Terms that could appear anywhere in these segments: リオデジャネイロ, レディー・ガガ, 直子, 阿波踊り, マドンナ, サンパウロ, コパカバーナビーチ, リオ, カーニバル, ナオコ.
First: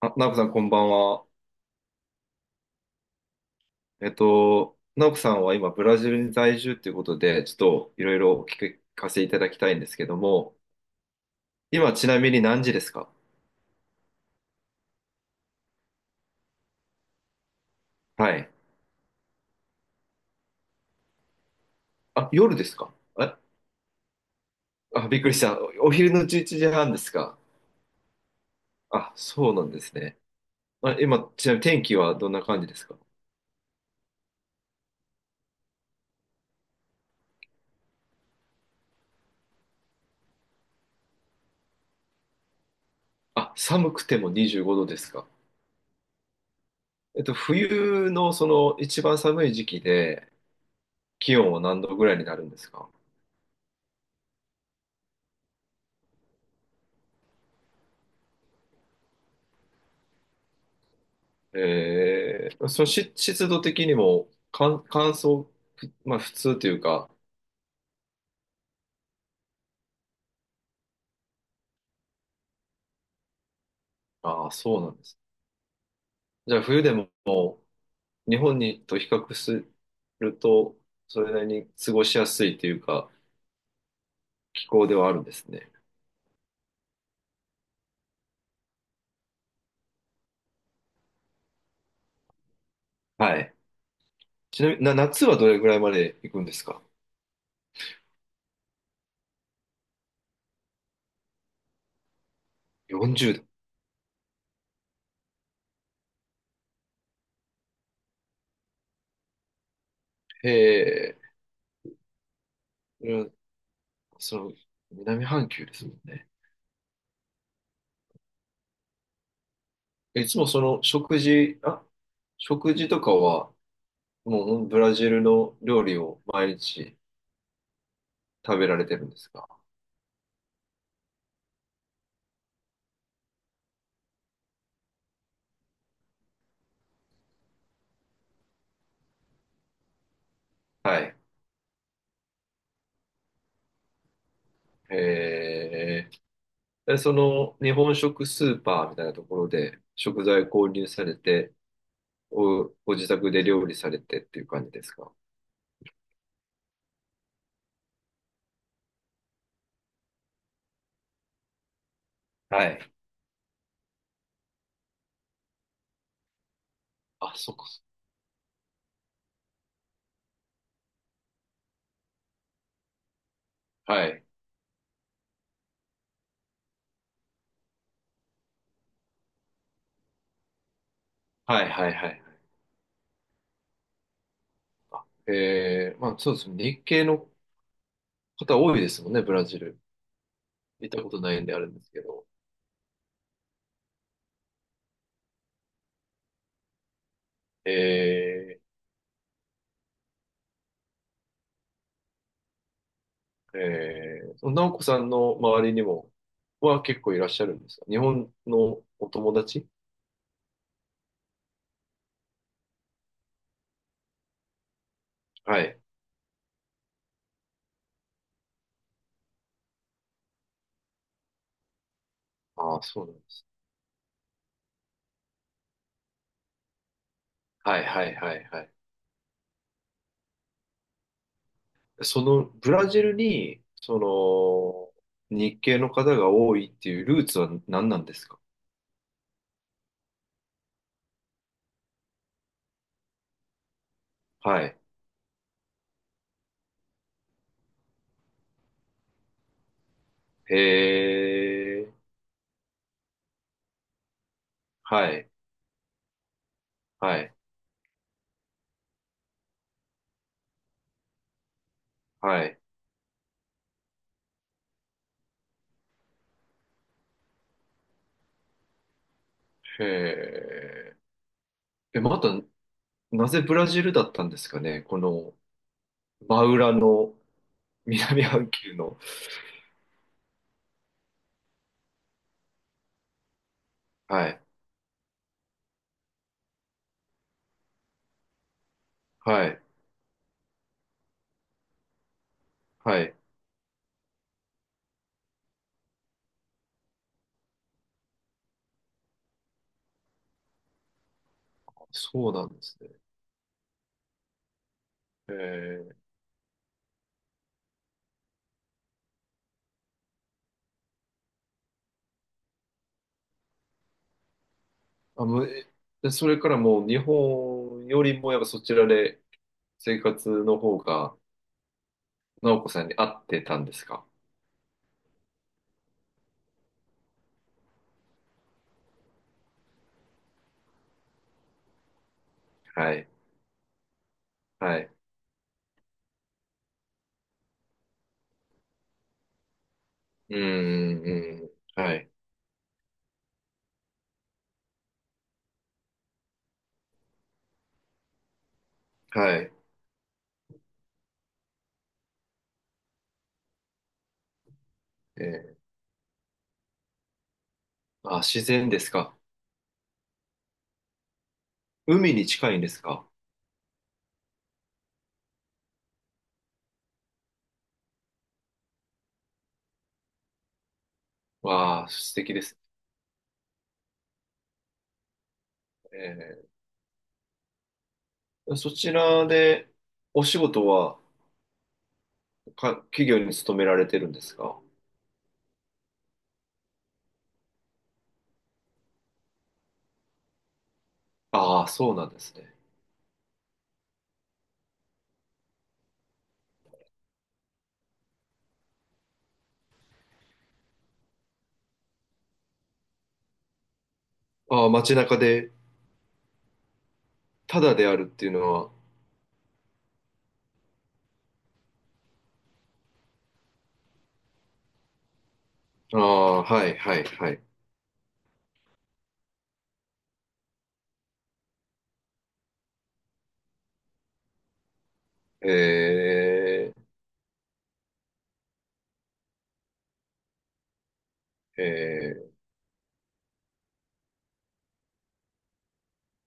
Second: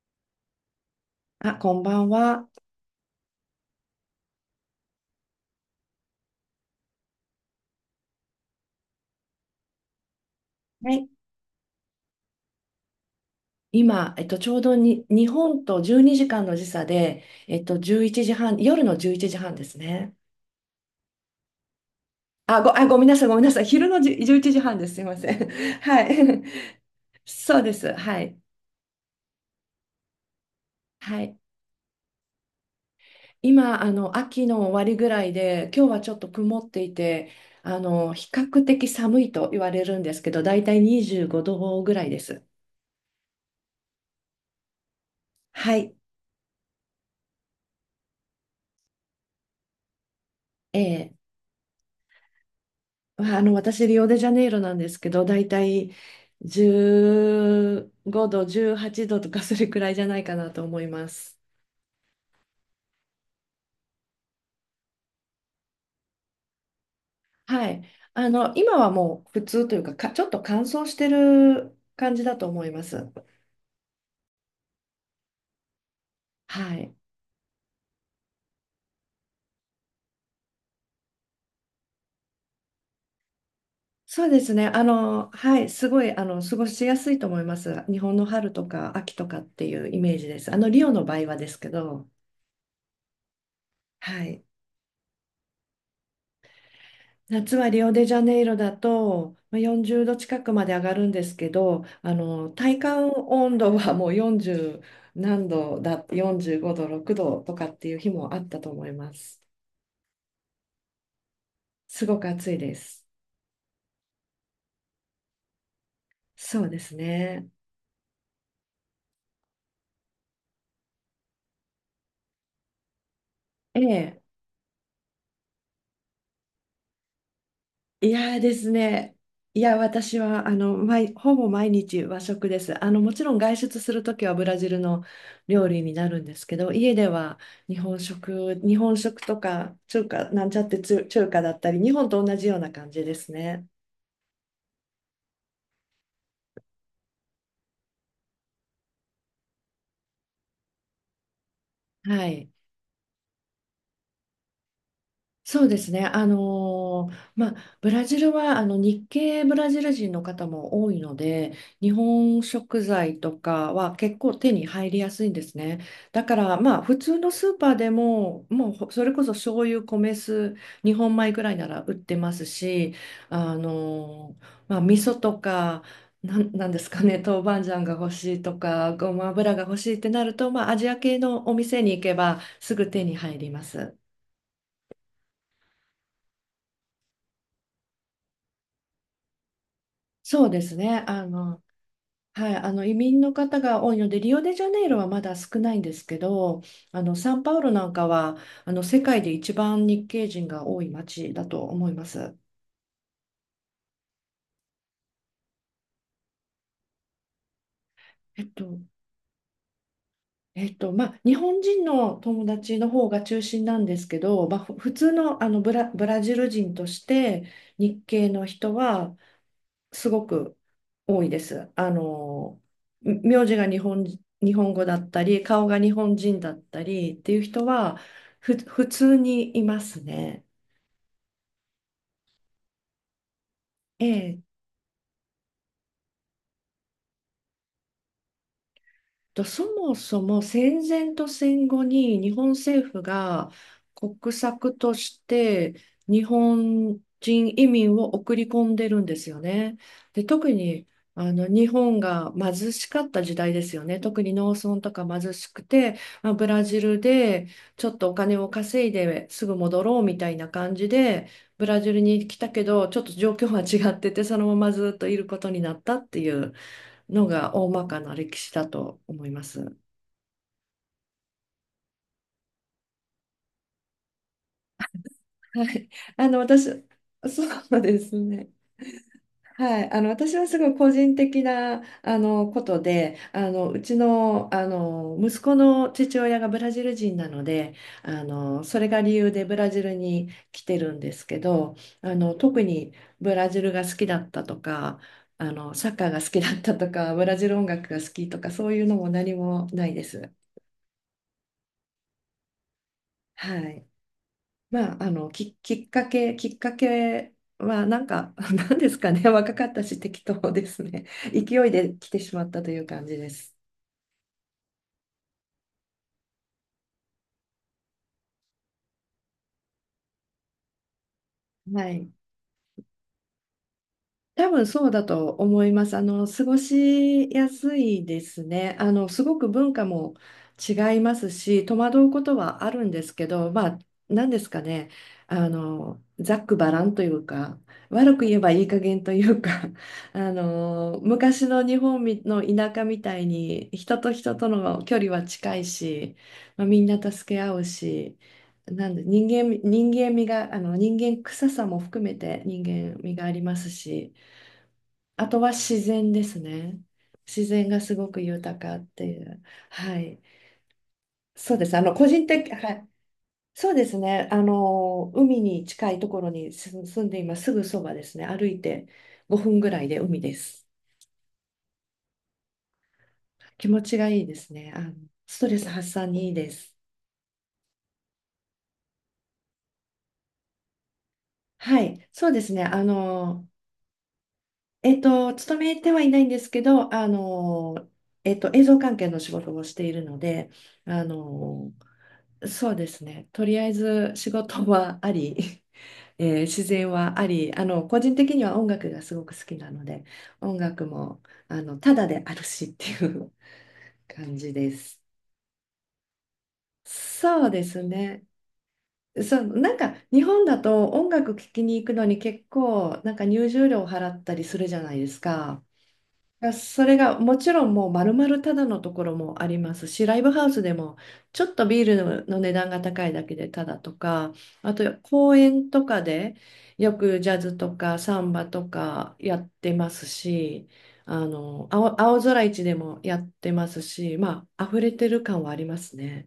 あ、ナオコさん、こんばんは。あ、こんばんは。ナオコさんは今、ブラジルに在住ということで、ちょっといろいろお聞かせいただきたいんですけども、はい。今、ちなみに何時ですか？今、ちょうどに日本と12時間の時差で、11時はい。半、夜の11時半ですね。あ、夜ですあ、か？ごめんなさい、ごあ、めんなさい。昼のじじゅ11時半です。すいあ、まびっくせりしん。た。お、おは昼の11い。時半です か？そうです。はい。あ、そうなんですね。あ、は今、い。ちなみに天気はどんな感じですか？今、秋の終わりぐらいで、今日はちょっと曇っていて、比較的寒いと言われるんですけど、だいたい25度ぐらいです。あ、寒くても25度ですか？はい。えっと、冬のその一番寒い時期で、ええ気温は何度ぐらいになるんですか？まあの、私、リオデジャネイロなんですけど、だいたい15度、18度とかそれくらいじゃないかなと思います。その、し、湿度的にも乾、乾燥、ふ、まあ普通というか、はい。今はもう普通というか、ちょっと乾燥してる感じだと思います。ああ、そうなんです。じゃあは冬でい。も日本にと比較すると、それなりに過ごしやすいというか、そうです気ね。候ではあるんですはね。い。すごい、過ごしやすいと思います。日本の春とか秋とかっていうイメージです。リオの場合はですけど、はい。はい。ちなみに、な、夏はどれぐらいまで行くんですか？ 夏はリオデジャネイロだとまあ40度近くまで上がるんですけど、体感 40 度。温度はもう40何度だ、45度、6度とかっていう日もあったと思います。へえ、すごく暑いです。うん、その、南半球ですもんね。そうですね。いつもその食事、あ、食事とかは、ええ、もうブラジルの料理を毎日いやーで食べすられてるんでね。すか？いや、私は、ほぼ毎日和食です。もちろん外出するときはブラジルの料理になるんですけど、家では日本食とか、なんちゃってはい。中華だったり、日本と同じような感じですね。えー、でその日本食スーパーみたいなところで食材購入されて、はい。お、ご自宅で料理されてっていう感じですか？そうですね。まあ、ブラジルは日系ブラジル人の方も多いので、日本は食い。材とかは結構手に入りやすいんですね。だから、まあ、普通のあ、スそーっかパーそっでも、もうそれこそ醤油、米酢、日本米ぐらいなら売ってますし、か。はい。まあ、味噌とか、なんですかね、豆板醤が欲しいとか、ごま油が欲しいってなると、まあ、アジア系のおはい店はにい行はいはけい。ばすぐ手に入ります。まあそうですね。日系の方多いですもんね、ブラジル。そうです行ったね。ことないんであるんですけど。はい、移民の方が多いので、リオデジャネイロはまだ少ないんですけど、サンパウロなんかはえ世界で一番日系人が多い町だと思います。その直子さんの周りにもは結構いらっしゃるんですか、日本えっと、のお友達。まあ、日本人の友達の方が中心なんですけど、まあ、普通の、はい。ブラジル人として日系の人はすごく多いです。ああ、そうなんで名す。字が日本語だったり、顔が日本人だったりっていう人はいは、はいはいはい。普通にいますね。そのブラジルに、そええの、日系の方が多いっていうルーツは何なんですか？そもそも戦前と戦後に日本政府が国は策い。として日本人移民を送り込んでるんですよね。で、特へに日え、本が貧しかった時代ですよね。特に農村とかはい、貧しくて、まあ、ブラジルはい、でちょっとお金を稼いですぐ戻ろうみたいな感じで、ブラジルに来はたい。けど、ちょっと状況は違ってて、そのままずっといることになったっていうのが大まかな歴史だと思います。へえ。え、また、なぜブラジルだったんですかね、この、はい、真私、裏のそうです南半ね。球の。はい、私はすごい個人的なことで、うちはい、の、息子の父親がブラジル人なので、それが理由ではブい、ラジルに来てるんですけど、特にはい。ブラジルが好きだったとか、サッカーが好きだったとか、ブラジル音楽が好きとかそういうのも何もないです。そうなんですね。はい。まあ、えー。きっかけは、なんか、なんですかね、若かったし、適当ですね。勢いで来てしまったという感じです。あ、もう、え、でそれからもう日本よりもやっぱそちらで生活の方が、はい。直子さんに合ってたんですか？多分そうだと思います。過ごしやすいですね。すごく文化も違いますし、戸惑うことはあるんはでい。すけど、まあ、何ですかはね。い。ざっくばらんというか、悪く言えばいい加減というか、うん、昔うん、の日は本い。みの田舎みたいに、人と人との距離は近いし、まあ、みんな助け合うし、なんではい。人間味が、人間臭さも含めて人間味がありますし、あとはえ自然ですね。自然がすごー、あ、く自豊然かでっすてか。いう。はい。そうです。個海に人的、近いんではすい。か。そうですね。海に近いところに住んでいます。すぐそばですね。歩いて5分ぐらいで海です。わあ、素敵ですね。気持ちがいいですね。ストレス発散にいいえです。ー、そちらで、お仕事は、はい。そうですね。か、企業に勤められてるんですか。勤めてはいないんですけど、映像関係の仕事をしているので、あああ、の、そうなんですね。そうですね。とりあえず仕事はあり、自然はあり、個人的には音楽がすごく好きなので、音楽も、ただであるしっていう感じああ、で街す。中で、そうたでだすであるっね。ていうのは、そう、なんか日本だと音楽聴きに行くのに結構、なんか入場料を払ったりするじゃないですか。ああ、はい、それはい、がはもい。ちろんもう丸々ただのところもありますし、ライブハウスでもちょっとビールの値段が高いだけでただとか、あと公園とかでえよくジャズとかサンバとかやってますし、ー、青え空市でもやってますし、まあ、溢れてる感はありますね。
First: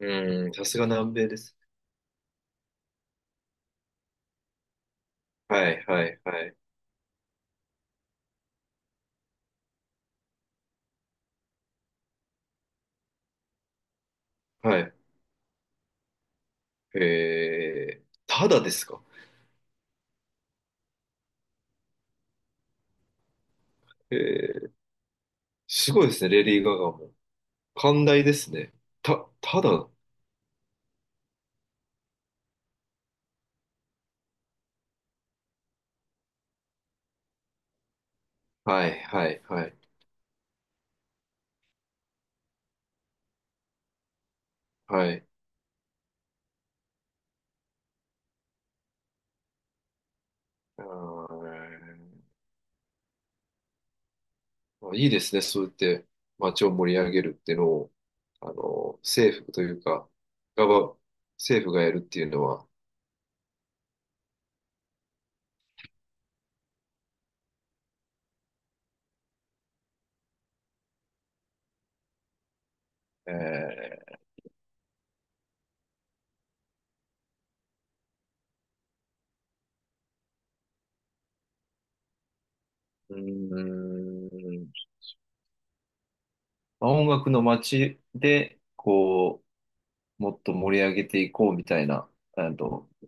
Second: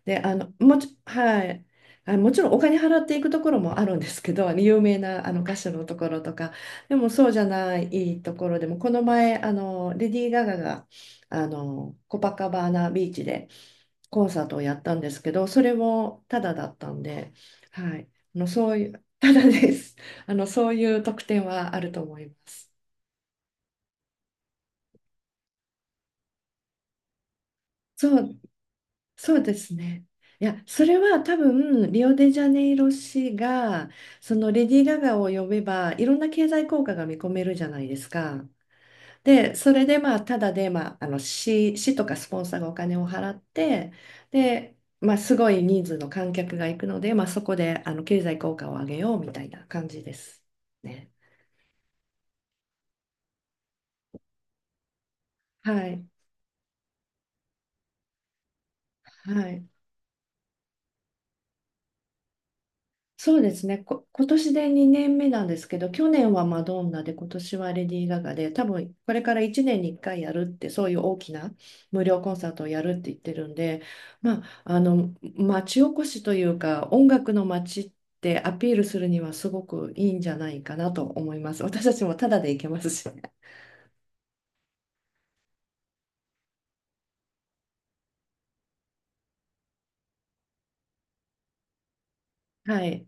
ー、で、うーん、さすが南米ではす。い。あ、もちろんお金払っていくところもあるんですけど、有名な歌は手い、のとはこい、ろとはか、い、でもそうじゃないところでも、この前、レディー・ガガが、コパカバーナビーチでコンサートをやはっい。たんですけど、それもタダだったんで、はえー、い。ただでそうすいか。う、タダです。そういう特典はあると思います。えー、すごいですね、レディー・ガガも。寛そ大でうすね。た、そうでたすだ、ね。いや、それは多分、リオデジャネイロ市が、そのレディー・ガガを呼べば、いろんな経済効果が見込めるじゃないですか。はい、はい、で、はそい、れで、まあ、ただで、まあ、市とかスポンサーがお金を払って、で、はまあ、い。すごい人数の観客が行くので、まあ、そこで、経済効果を上げようみたいな感じですあね。ー、まあいいですね、そうやっはい。て街を盛り上げるっていうのを、あの、は政府とい。いうか、ガバ、政府がやるっていうのは、そうですね。今年で2年目なんですけど、去年はマドンナで、今年はレディー・ガガで、多分これから1年に1回やるって、そういう大きな無料コンサートをやるって言ってるんで、えまあ、町おこしというか、音楽の街ってアピールするにはすごくいいんじゃないかなと思います。私たちもタダで行けますし。うーん、まあ音楽の街で、こう、もっと盛り上げていこうみたいな、あはの、い。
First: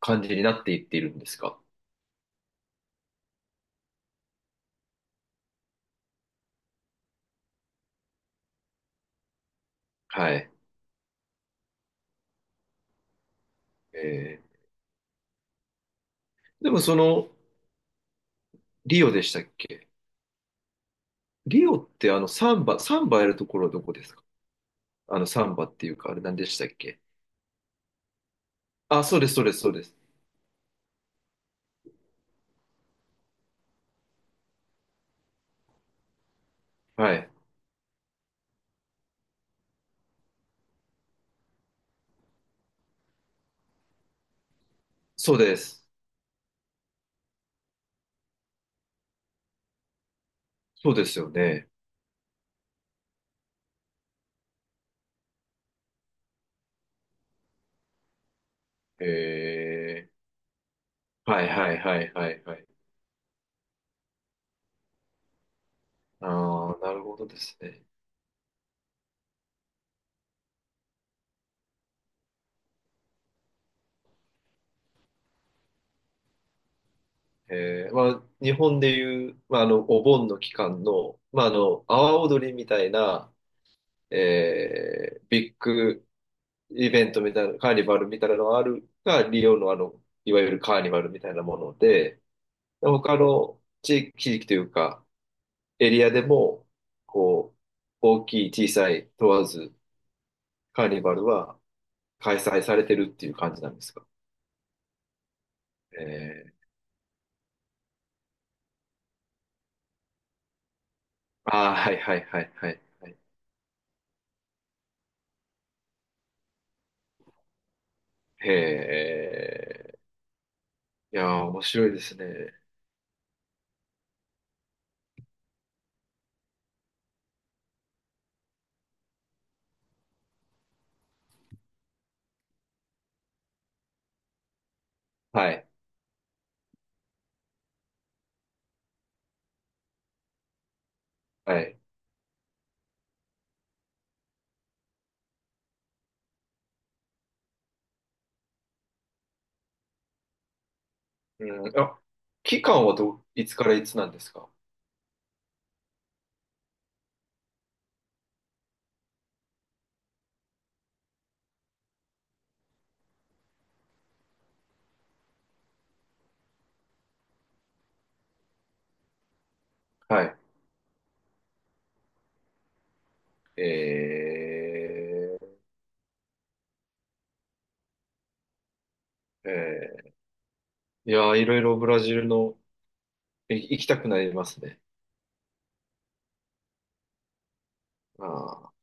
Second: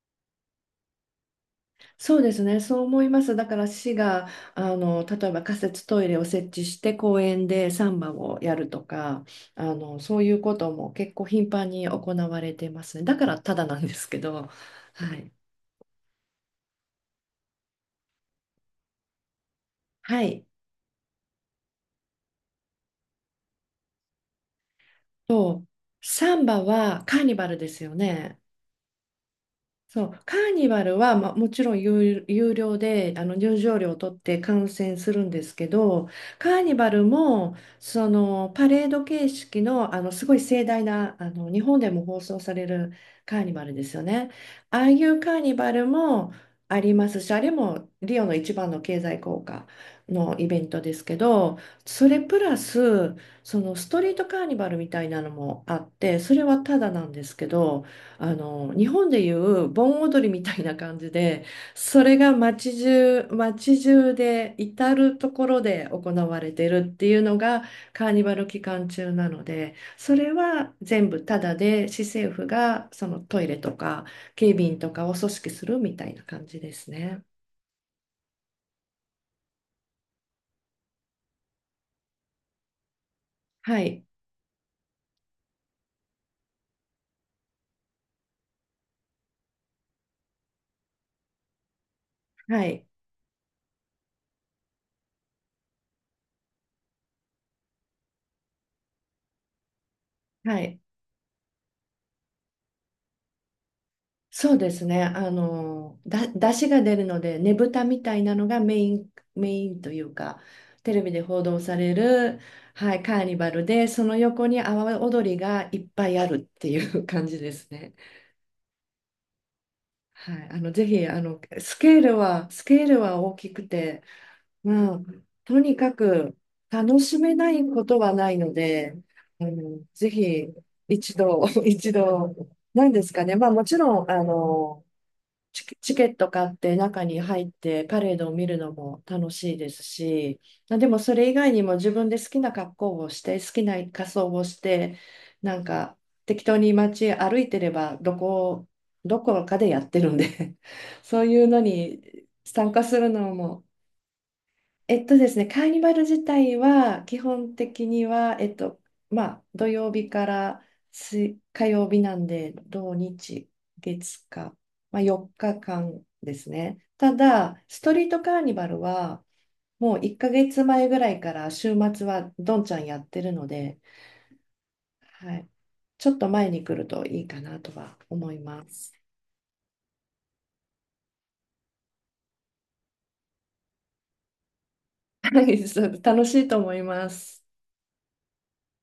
感じになっていっているんですか。そうですね、そう思います。だから市が例えば仮設トイレを設置して公園でサンバをやるとかそういはうい。ことも結構頻繁に行われてますね。だからただなんですけど、えはい、ー、でもその、リオでしたっけ？はい、リオってあのサンバ、サンバやるところはどこですか？あのサンとバっていうか、あれサ何ンでしバたっけ？はカーニバルですよね。あ、そうです、そうです、そうです。そう、カーニバルは、まあ、もちろん有料で入場料を取って観戦するんですけどカーニバルはい。もそのパレード形式の、すごい盛大な日本でも放送されるカーニバルですよね。ああいうカそうーニでバルす。もありますしあれもリオの一番の経済効果のイベントそでうすでけすよどね。それプラスそのストリートカーニバルみたいなのもあってそれはただなんですけど。日本でいへう盆え。踊りみたいな感じはでいはいはそいれはがいはい。街中街中で至る所で行われてああ、るなっるていほうどでのすがね。カーニバル期間中なのでそれは全部タダで市政府がそのトイレとか警備員とかを組織するみたいな感じですね。まあ、日本でいう、まあ、あの、お盆の期間の、まあ、あの、阿波踊りみたいな、はい、えー、ビッグイベントみたいな、カーニバルみたいなのがあるが、リオのあの、いわゆるカーニバルみたいなもので、はい、他の地域、地域というか、エリアでも、こう、大きい、小さい問わず、はいカーニバルは開催されてるっていう感じなんですか。そうですね。えー、出汁が出るので、ねぶたみたいなのがメイン、メインというか、テレビで報道あさあ、はれいはいる、はいはいはい、はい。カーニバルで、その横に阿波踊りがいっぱいあるっていう感じですね。へえ、はい、ぜひ、いやー、面白いですね。スケールは大きくて、まあ、とにかく楽しめないことはないので、ぜひ、一度、一度、なんですかね。まあ、もちろん、はい、チケット買って中に入ってパレードを見るのも楽しいですし、まあでもそれ以外はにもい。自分で好きな格好をして好きな仮装をしてなんか適当に街歩いてればどこかでやってるんで そういううのん、あ、に期参加間はするど、のいつもからいつなんですか。ですね、カーニバル自体は基本的には、まあ、土曜日から火曜日なんで、土日、月火、まあ、4日間ですね。ただ、ストリートカーニバルはもう1はい。ヶ月前ぐらいから週末はどんちゃんやってるので、はえい、ちょっと前に来るといいかなとは思います。ー、えいやー、いろいろブラジルの、い、行きたくなりますね。はい、そう楽しいと思います。あ